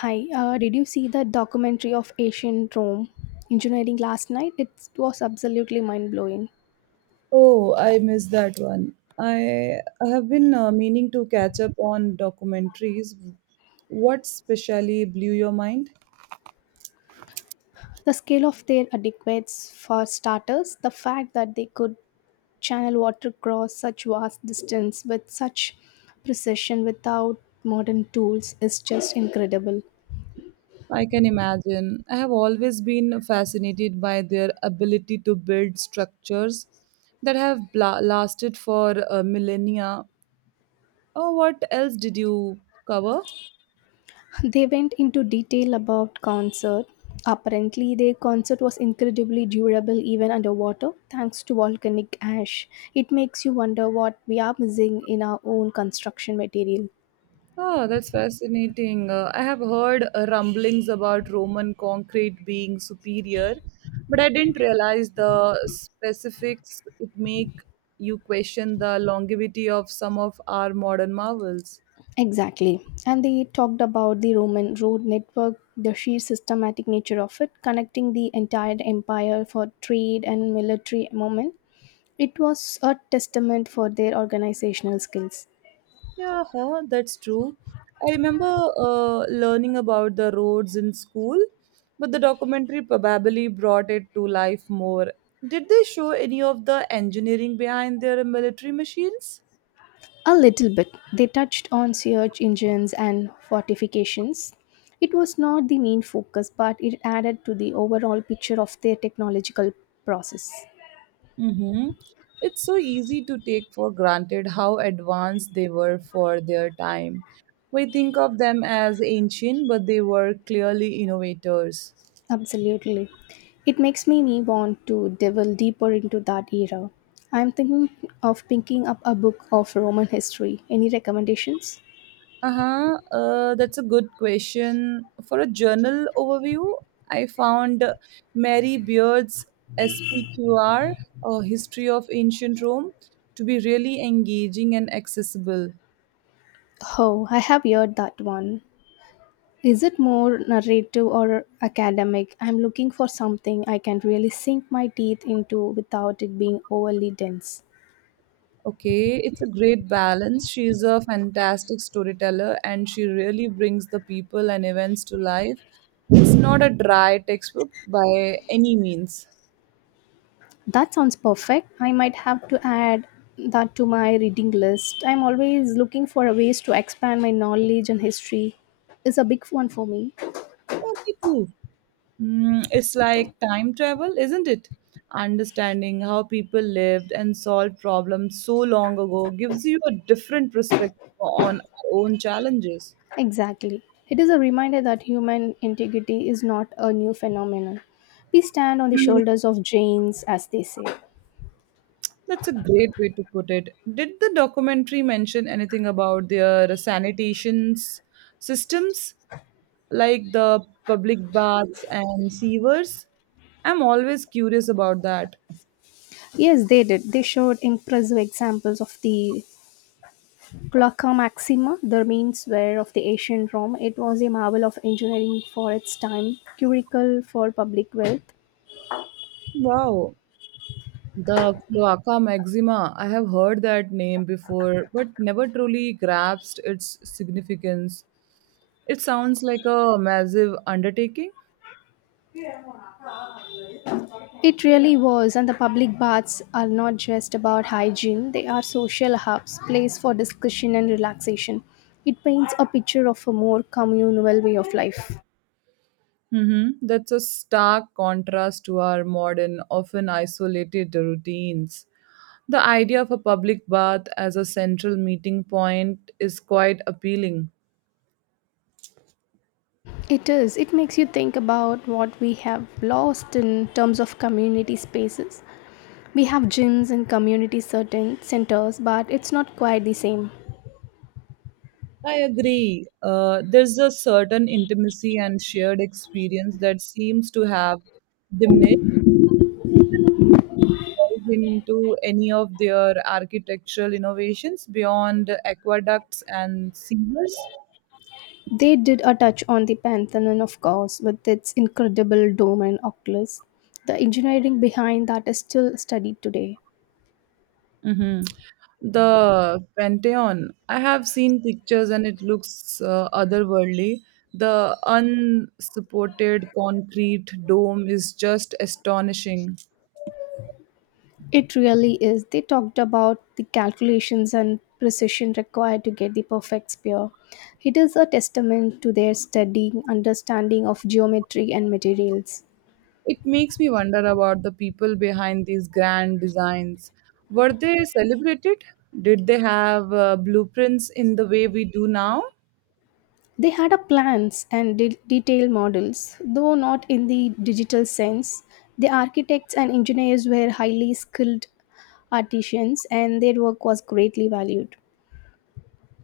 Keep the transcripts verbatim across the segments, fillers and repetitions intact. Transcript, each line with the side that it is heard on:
left: Hi, uh, did you see that documentary of ancient Rome engineering last night? It was absolutely mind blowing.
right: Oh, I missed that one. I I have been uh, meaning to catch up on documentaries. What specially blew your mind?
left: The scale of their adequates, for starters, the fact that they could channel water across such vast distance with such precision without modern tools is just incredible.
right: I can imagine. I have always been fascinated by their ability to build structures that have bla- lasted for uh, millennia. Oh, what else did you cover?
left: They went into detail about concert. Apparently, their concert was incredibly durable even underwater thanks to volcanic ash. It makes you wonder what we are missing in our own construction material.
right: Oh, that's fascinating. Uh, I have heard uh, rumblings about Roman concrete being superior, but I didn't realize the specifics it make you question the longevity of some of our modern marvels.
left: Exactly. And they talked about the Roman road network, the sheer systematic nature of it, connecting the entire empire for trade and military movement. It was a testament for their organizational skills.
right: Yeah, huh, that's true. I remember uh, learning about the roads in school, but the documentary probably brought it to life more. Did they show any of the engineering behind their military machines?
left: A little bit. They touched on search engines and fortifications. It was not the main focus, but it added to the overall picture of their technological process.
right: Mm-hmm. It's so easy to take for granted how advanced they were for their time. We think of them as ancient, but they were clearly innovators.
left: Absolutely. It makes me want to delve deeper into that era. I'm thinking of picking up a book of Roman history. Any recommendations?
right: Uh-huh. Uh, that's a good question. For a journal overview, I found Mary Beard's S P Q R, A History of Ancient Rome, to be really engaging and accessible.
left: Oh, I have heard that one. Is it more narrative or academic? I'm looking for something I can really sink my teeth into without it being overly dense.
right: Okay, it's a great balance. She's a fantastic storyteller and she really brings the people and events to life. It's not a dry textbook by any means.
left: That sounds perfect. I might have to add that to my reading list. I'm always looking for ways to expand my knowledge and history. Is a big one for me.
right: Oh, me too. Mm, it's like time travel, isn't it? Understanding how people lived and solved problems so long ago gives you a different perspective on our own challenges.
left: Exactly. It is a reminder that human integrity is not a new phenomenon. We stand on the shoulders of giants, as they say.
right: That's a great way to put it. Did the documentary mention anything about their sanitation systems, like the public baths and sewers? I'm always curious about that.
left: Yes, they did. They showed impressive examples of the Colloca Maxima, the remains were of the ancient Rome. It was a marvel of engineering for its time, curricle for public wealth.
right: Wow, the cloaca maxima. I have heard that name before, but never truly grasped its significance. It sounds like a massive undertaking.
left: It really was, and the public baths are not just about hygiene, they are social hubs, place for discussion and relaxation. It paints a picture of a more communal way of life.
right: Mm-hmm. That's a stark contrast to our modern, often isolated routines. The idea of a public bath as a central meeting point is quite appealing.
left: It is. It makes you think about what we have lost in terms of community spaces. We have gyms and community certain centers, but it's not quite the same.
right: I agree. Uh, there's a certain intimacy and shared experience that seems to have diminished into any of their architectural innovations beyond aqueducts and sewers.
left: They did a touch on the Pantheon, of course, with its incredible dome and oculus. The engineering behind that is still studied today.
right: Hmm. The Pantheon. I have seen pictures and it looks uh, otherworldly. The unsupported concrete dome is just astonishing.
left: It really is. They talked about the calculations and precision required to get the perfect sphere. It is a testament to their studying, understanding of geometry and materials.
right: It makes me wonder about the people behind these grand designs. Were they celebrated? Did they have uh, blueprints in the way we do now?
left: They had a plans and de- detailed models, though not in the digital sense. The architects and engineers were highly skilled artisans, and their work was greatly valued.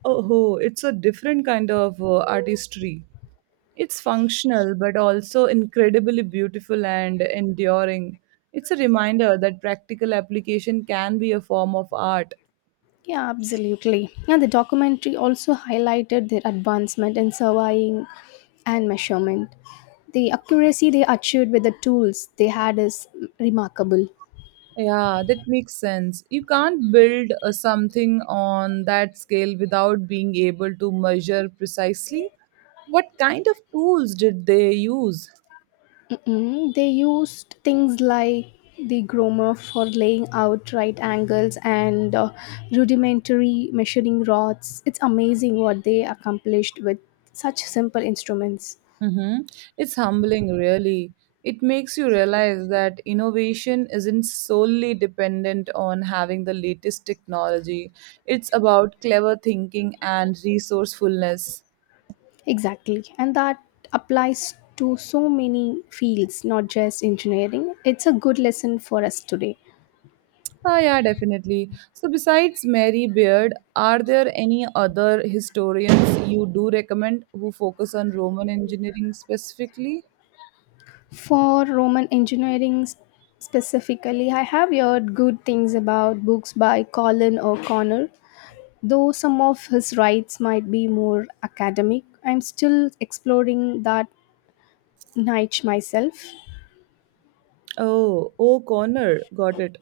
right: Oh, it's a different kind of uh, artistry. It's functional, but also incredibly beautiful and enduring. It's a reminder that practical application can be a form of art.
left: Yeah, absolutely. And the documentary also highlighted their advancement in surveying and measurement. The accuracy they achieved with the tools they had is remarkable.
right: Yeah, that makes sense. You can't build uh, something on that scale without being able to measure precisely what kind of tools did they use.
left: Mm, they used things like the Gromer for laying out right angles and uh, rudimentary measuring rods. It's amazing what they accomplished with such simple instruments.
right: Mm-hmm. It's humbling, really. It makes you realize that innovation isn't solely dependent on having the latest technology. It's about clever thinking and resourcefulness.
left: Exactly. And that applies to so many fields, not just engineering. It's a good lesson for us today.
right: Ah, yeah, definitely. So, besides Mary Beard, are there any other historians you do recommend who focus on Roman engineering specifically?
left: For Roman engineering specifically, I have heard good things about books by Colin O'Connor. Though some of his writes might be more academic, I'm still exploring that niche myself.
right: Oh, O'Connor, got it.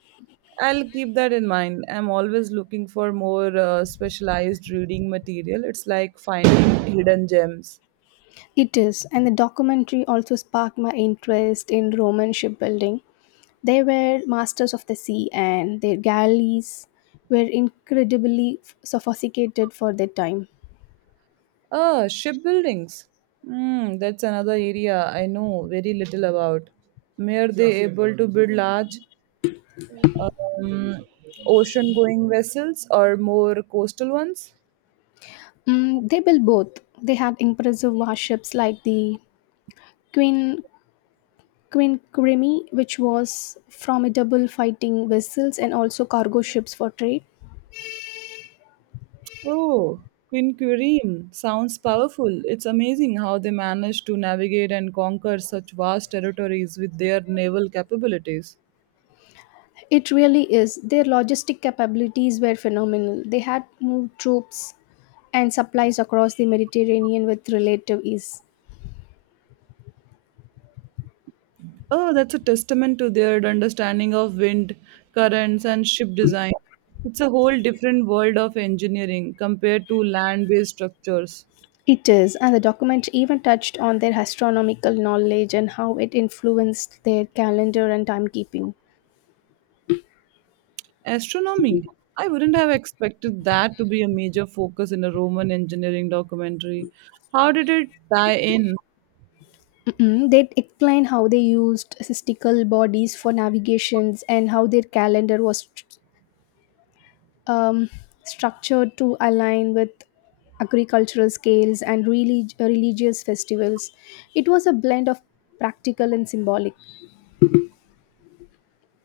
right: I'll keep that in mind. I'm always looking for more uh, specialized reading material. It's like finding hidden gems.
left: It is, and the documentary also sparked my interest in Roman shipbuilding. They were masters of the sea, and their galleys were incredibly sophisticated for their time.
right: Ah, shipbuildings. Hmm, that's another area I know very little about. Were they able to build large um, ocean-going vessels or more coastal ones?
left: Mm, they built both. They had impressive warships like the Queen Queen Creamy, which was formidable fighting vessels and also cargo ships for trade.
right: Oh, Queen sounds powerful. It's amazing how they managed to navigate and conquer such vast territories with their naval capabilities.
left: It really is. Their logistic capabilities were phenomenal. They had moved troops and supplies across the Mediterranean with relative ease.
right: Oh, that's a testament to their understanding of wind, currents, and ship design. It's a whole different world of engineering compared to land based structures.
left: It is, and the document even touched on their astronomical knowledge and how it influenced their calendar and timekeeping.
right: Astronomy. I wouldn't have expected that to be a major focus in a Roman engineering documentary. How did it tie in?
left: Mm, they explain how they used statistical bodies for navigations and how their calendar was um, structured to align with agricultural scales and relig- religious festivals. It was a blend of practical and symbolic.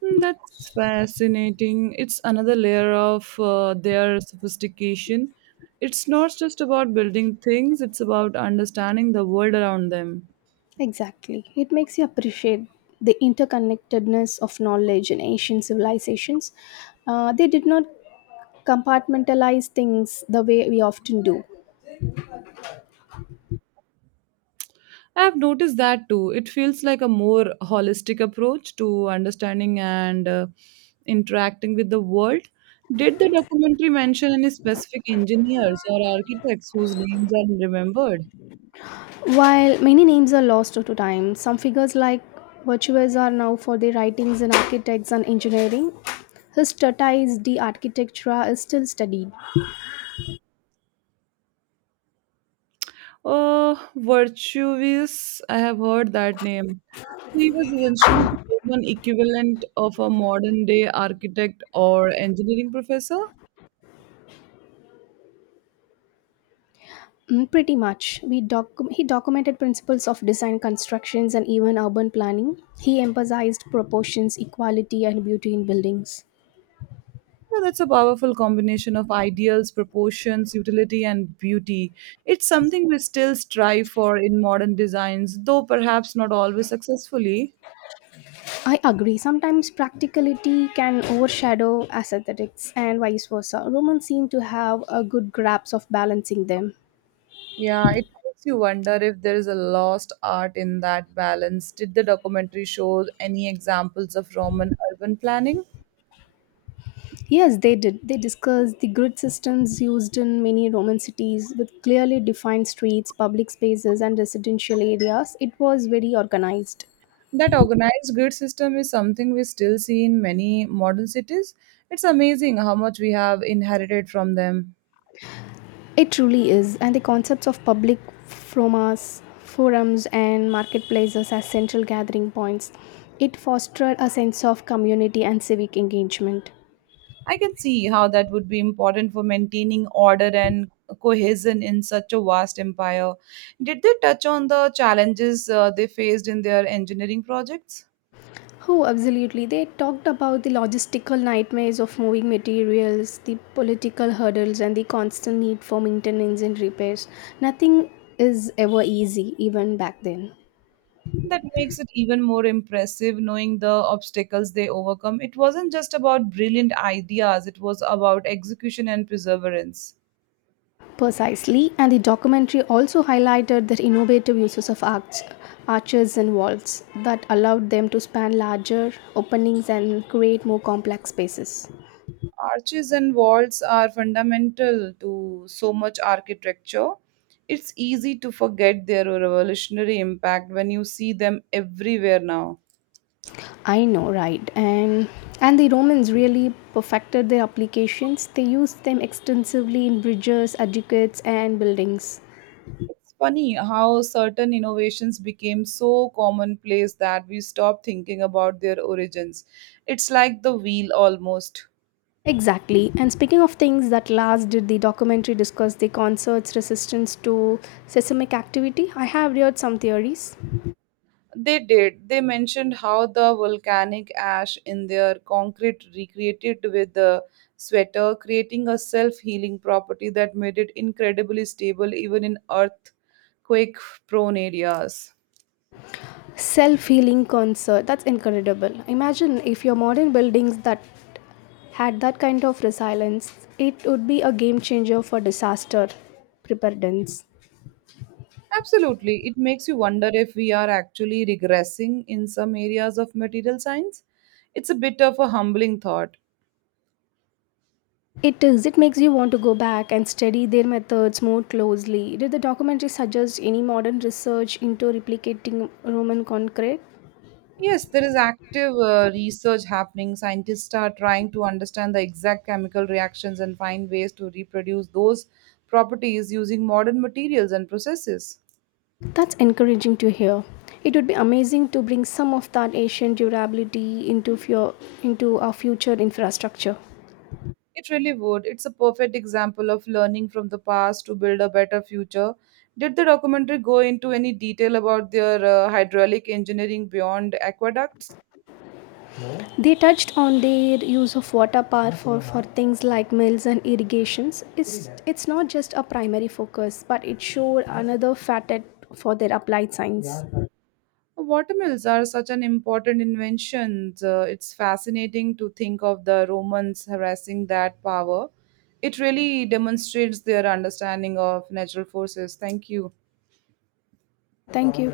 right: Mm, that's fascinating. It's another layer of uh, their sophistication. It's not just about building things, it's about understanding the world around them.
left: Exactly. It makes you appreciate the interconnectedness of knowledge in ancient civilizations. Uh, they did not compartmentalize things the way we often do.
right: I have noticed that too. It feels like a more holistic approach to understanding and uh, interacting with the world. Did the documentary mention any specific engineers or architects whose names are remembered?
left: While many names are lost to time, some figures like Virtues are now for their writings in architects and engineering. His treatise De Architectura is still studied.
right: Uh, Virtuvius, I have heard that name. He was essentially the Roman equivalent of a modern day architect or engineering professor.
left: Mm, pretty much. We docu- he documented principles of design constructions and even urban planning. He emphasized proportions, equality, and beauty in buildings.
right: Yeah, that's a powerful combination of ideals, proportions, utility, and beauty. It's something we still strive for in modern designs, though perhaps not always successfully.
left: I agree. Sometimes practicality can overshadow aesthetics and vice versa. Romans seem to have a good grasp of balancing them.
right: Yeah, it makes you wonder if there is a lost art in that balance. Did the documentary show any examples of Roman urban planning?
left: Yes, they did. They discussed the grid systems used in many Roman cities with clearly defined streets, public spaces, and residential areas. It was very organized.
right: That organized grid system is something we still see in many modern cities. It's amazing how much we have inherited from them.
left: It truly is. And the concepts of public forums, forums, and marketplaces as central gathering points. It fostered a sense of community and civic engagement.
right: I can see how that would be important for maintaining order and cohesion in such a vast empire. Did they touch on the challenges uh, they faced in their engineering projects?
left: Oh, absolutely. They talked about the logistical nightmares of moving materials, the political hurdles, and the constant need for maintenance and repairs. Nothing is ever easy, even back then.
right: That makes it even more impressive knowing the obstacles they overcome. It wasn't just about brilliant ideas, it was about execution and perseverance.
left: Precisely, and the documentary also highlighted the innovative uses of arch, arches and walls that allowed them to span larger openings and create more complex spaces.
right: Arches and vaults are fundamental to so much architecture. It's easy to forget their revolutionary impact when you see them everywhere now.
left: I know, right? And and the Romans really perfected their applications. They used them extensively in bridges, aqueducts, and buildings.
right: It's funny how certain innovations became so commonplace that we stopped thinking about their origins. It's like the wheel almost.
left: Exactly. And speaking of things that last, did the documentary discuss the concert's resistance to seismic activity? I have read some theories.
right: They did. They mentioned how the volcanic ash in their concrete recreated with the sweater, creating a self healing property that made it incredibly stable even in earthquake prone areas.
left: Self healing concert. That's incredible. Imagine if your modern buildings that had that kind of resilience, it would be a game changer for disaster preparedness.
right: Absolutely. It makes you wonder if we are actually regressing in some areas of material science. It's a bit of a humbling thought.
left: It is. It makes you want to go back and study their methods more closely. Did the documentary suggest any modern research into replicating Roman concrete?
right: Yes, there is active uh, research happening. Scientists are trying to understand the exact chemical reactions and find ways to reproduce those properties using modern materials and processes.
left: That's encouraging to hear. It would be amazing to bring some of that ancient durability into, fu- into our future infrastructure.
right: It really would. It's a perfect example of learning from the past to build a better future. Did the documentary go into any detail about their uh, hydraulic engineering beyond aqueducts?
left: They touched on their use of water power for, for things like mills and irrigations. It's, it's not just a primary focus, but it showed another facet for their applied science.
right: Watermills are such an important invention. Uh, it's fascinating to think of the Romans harassing that power it really demonstrates their understanding of natural forces. Thank you.
left: Thank you.